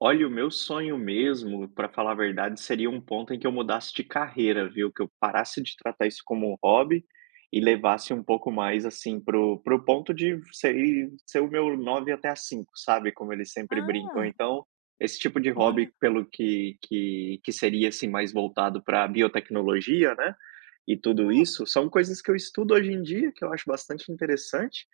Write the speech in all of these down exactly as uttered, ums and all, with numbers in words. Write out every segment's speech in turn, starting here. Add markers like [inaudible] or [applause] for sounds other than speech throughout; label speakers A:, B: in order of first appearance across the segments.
A: Olha, o meu sonho mesmo, pra falar a verdade, seria um ponto em que eu mudasse de carreira, viu? Que eu parasse de tratar isso como um hobby e levasse um pouco mais, assim, pro pro ponto de ser o meu nove até às cinco, sabe? Como eles sempre brincam.
B: Ah.
A: Então, esse tipo de
B: Olha.
A: hobby, pelo que que que seria, assim, mais voltado pra biotecnologia, né, e tudo
B: Oh.
A: isso, são coisas que eu estudo hoje em dia, que eu acho bastante interessante,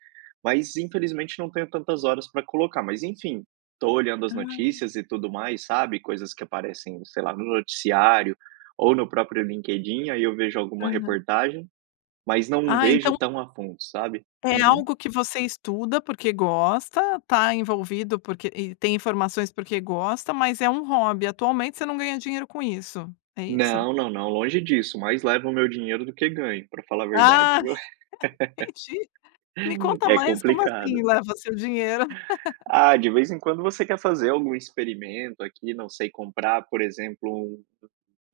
A: mas infelizmente não tenho tantas horas pra colocar. Mas enfim, tô olhando as
B: Ah.
A: notícias e tudo mais, sabe? Coisas que aparecem, sei lá, no noticiário, ou no próprio LinkedIn, aí eu vejo alguma
B: Aham.
A: reportagem. Mas não
B: Ah então
A: vejo tão a fundo, sabe?
B: É
A: Uhum.
B: algo que você estuda porque gosta, tá envolvido porque e tem informações porque gosta mas é um hobby, atualmente você não ganha dinheiro com isso é isso?
A: Não, não, não, longe disso. Mais levam o meu dinheiro do que ganho, pra falar a verdade,
B: Ah,
A: viu?
B: entendi, me
A: [laughs]
B: conta
A: É
B: mais como assim
A: complicado.
B: leva seu dinheiro.
A: Ah, de vez em quando você quer fazer algum experimento aqui, não sei, comprar, por exemplo, um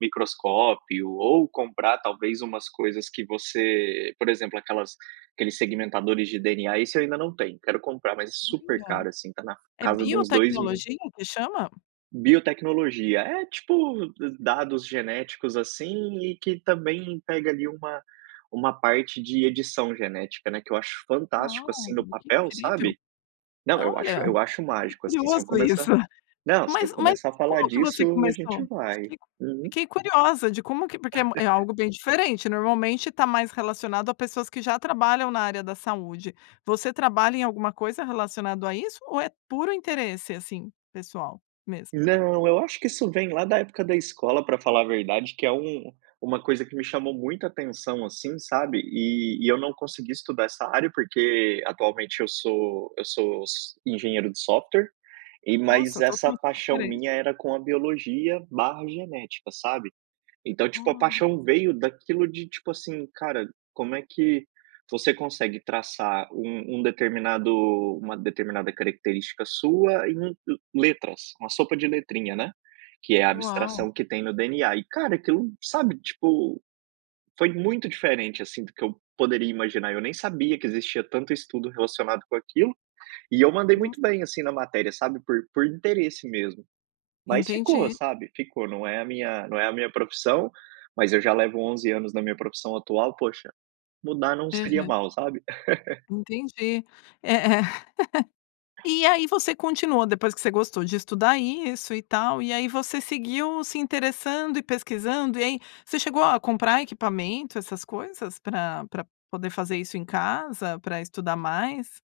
A: microscópio, ou comprar, talvez, umas coisas que você por exemplo aquelas aqueles segmentadores de DNA. Isso eu ainda não tenho, quero comprar mas é super
B: Olha.
A: caro, assim, tá na
B: É
A: casa de uns dois mil
B: biotecnologia o que chama?
A: Biotecnologia. É tipo, d dados genéticos, assim, e que também pega ali uma uma parte de edição genética, né, que eu acho
B: Ah,
A: fantástico, assim, do
B: que
A: papel,
B: incrível.
A: sabe? Não, eu acho
B: Olha,
A: eu acho
B: que
A: mágico, assim, se eu
B: curioso
A: começar,
B: isso.
A: não, se eu
B: Mas, mas
A: começar a falar
B: como que você
A: disso, a
B: começou?
A: gente
B: Me
A: vai.
B: explica.
A: Uhum.
B: Fiquei curiosa de como que me porque é
A: [laughs]
B: algo bem diferente, normalmente está mais relacionado a pessoas que já trabalham na área da saúde. Você trabalha em alguma coisa relacionado a isso, ou é puro interesse assim pessoal mesmo?
A: Não, eu acho que isso vem lá da época da escola, pra falar a verdade, que é um uma coisa que me chamou muita atenção, assim, sabe? E e eu não consegui estudar essa área porque atualmente eu sou eu sou s engenheiro de software. E, mas
B: Nossa, tudo
A: essa
B: muito
A: paixão
B: diferente.
A: minha era com a biologia, barra genética, sabe? Então, tipo a
B: Olha.
A: paixão veio daquilo, de tipo assim: "Cara, como é que você consegue traçar um um determinado uma determinada característica sua em u letras, uma sopa de letrinha", né? Que é a
B: Uau.
A: abstração que tem no DNA. E, cara, aquilo, sabe, tipo, foi muito diferente, assim, do que eu poderia imaginar, eu nem sabia que existia tanto estudo relacionado com aquilo. E eu mandei
B: Nossa, que legal.
A: muito bem, assim, na matéria sabe por por interesse mesmo. Mas ficou,
B: Entendi.
A: sabe. Ficou, não é a minha não é a minha profissão, mas eu já levo onze anos na minha profissão atual, poxa, mudar não seria
B: Aham.
A: mal, sabe? [laughs]
B: Entendi, é, [laughs] aí você continua depois que você gostou de estudar isso e tal, e aí você seguiu se interessando e pesquisando, e aí, você chegou a comprar equipamento, essas coisas pra pra poder fazer isso em casa, pra estudar mais?